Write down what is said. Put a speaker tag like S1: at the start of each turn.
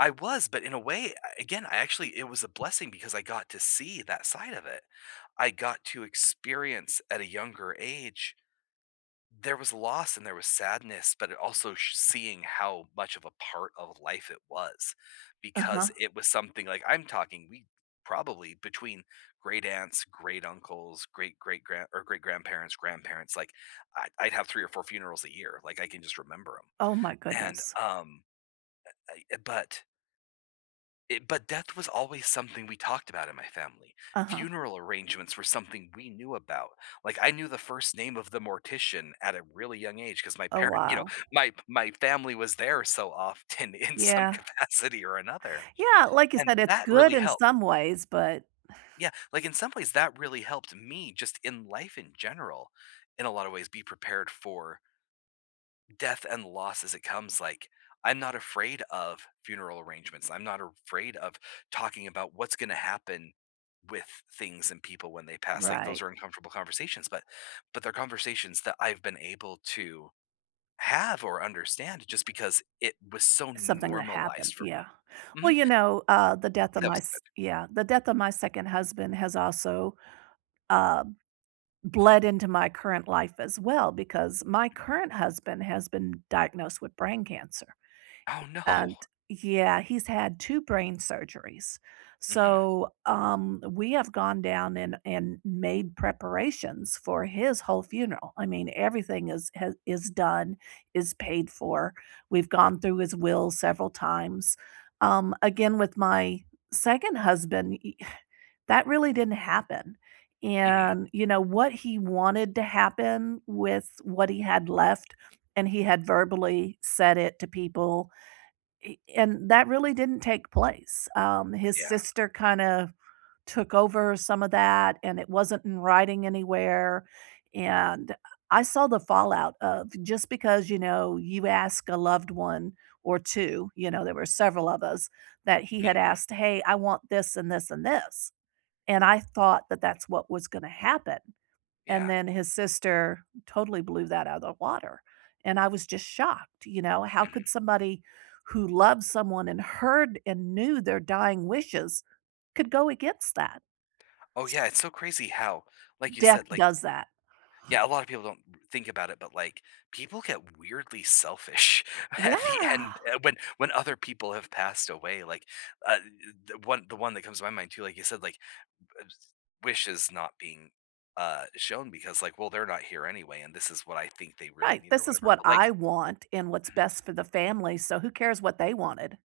S1: I was, but in a way, a again, I actually it was a blessing because I got to see that side of it, I got to experience at a younger age there was loss and there was sadness, but it also sh seeing how much of a part of life it was
S2: Uh-huh.
S1: because it was something, like, I'm talking, we probably, between great-aunts, great-uncles, great-great-grand or great-grandparents, grandparents, like, I I'd have 3 or 4 funerals a year. Like, I can just remember ‘em.
S2: Oh my
S1: And,
S2: goodness.
S1: um, I I eh, but eh, but death was always something we talked about in my family,
S2: Uh-huh.
S1: funeral arrangements were something we knew about, like, I knew the first name of the mortician at a really young age 'cause my
S2: Oh,
S1: parent you know,
S2: wow.
S1: my my family was there so often in some
S2: Yeah.
S1: capacity or another.
S2: Yeah, like I said,
S1: And
S2: it's
S1: that
S2: good
S1: really
S2: in
S1: helped.
S2: some ways, but
S1: Yeah, like, in some ways, that really helped me just in life in general, in a lot of ways, be prepared for death and loss as it comes, like, I'm not afraid of funeral arrangements, I'm not a r afraid of talking about what's gonna happen with things and people when they pass, like,
S2: Right.
S1: those are uncomfortable conversations, but but they're conversations that I've been able to, have or understand just because it was so
S2: Something that happened,
S1: normalized for
S2: yeah,
S1: me.
S2: well
S1: Mhm.
S2: you know, uh, the death
S1: Yeah,
S2: of
S1: that
S2: my
S1: was
S2: s
S1: good.
S2: yeah, the death of my 2nd husband has also uh, bled into my current life as well because my current husband has been diagnosed with brain cancer.
S1: Oh,
S2: And,
S1: no.
S2: yeah, he's had 2 brain surgeries,
S1: Mhm.
S2: so, um, we have gone down and and made preparations for his whole funeral, I mean, everything is h done, is paid for, we've gone through his will several times, um, again, with my 2nd husband y that really didn't happen,
S1: Mhm.
S2: and you know, what he wanted to happen with what he had left and he had verbally said it to people. Eh, and that really didn't take place, um, his
S1: Yeah.
S2: sister kinda took over some of that and it wasn't in writing anywhere, and I saw the fallout of just because, you know, you ask a loved one or 2, you know, there were several of us that he had
S1: Mhm.
S2: asked, "Hey, I want this and this and this." And I thought that that's what was gonna happen, and
S1: Yeah.
S2: then his sister totally blew that out of the water, and I was just shocked, you know, how could
S1: Mhm.
S2: somebody who loved someone and heard and knew their dying wishes could go against that?
S1: Oh,
S2: S
S1: yeah it's so crazy how, like you
S2: Death
S1: said, like
S2: does that.
S1: yeah, a lot of people don't think about it, but, like, people get weirdly selfish at the end,
S2: Yeah.
S1: uh, when when other people have passed away like, uh, th the one the one that comes to my mind too, like you said, like [unintelligible] wishes not being, uh, shown because, like, well, they're not here anyway, and this is what I think they really
S2: Right,
S1: need or
S2: "This is
S1: whatever.
S2: what
S1: But,
S2: I
S1: like
S2: want and what's
S1: Mhm.
S2: best for the family so, who cares what they wanted?"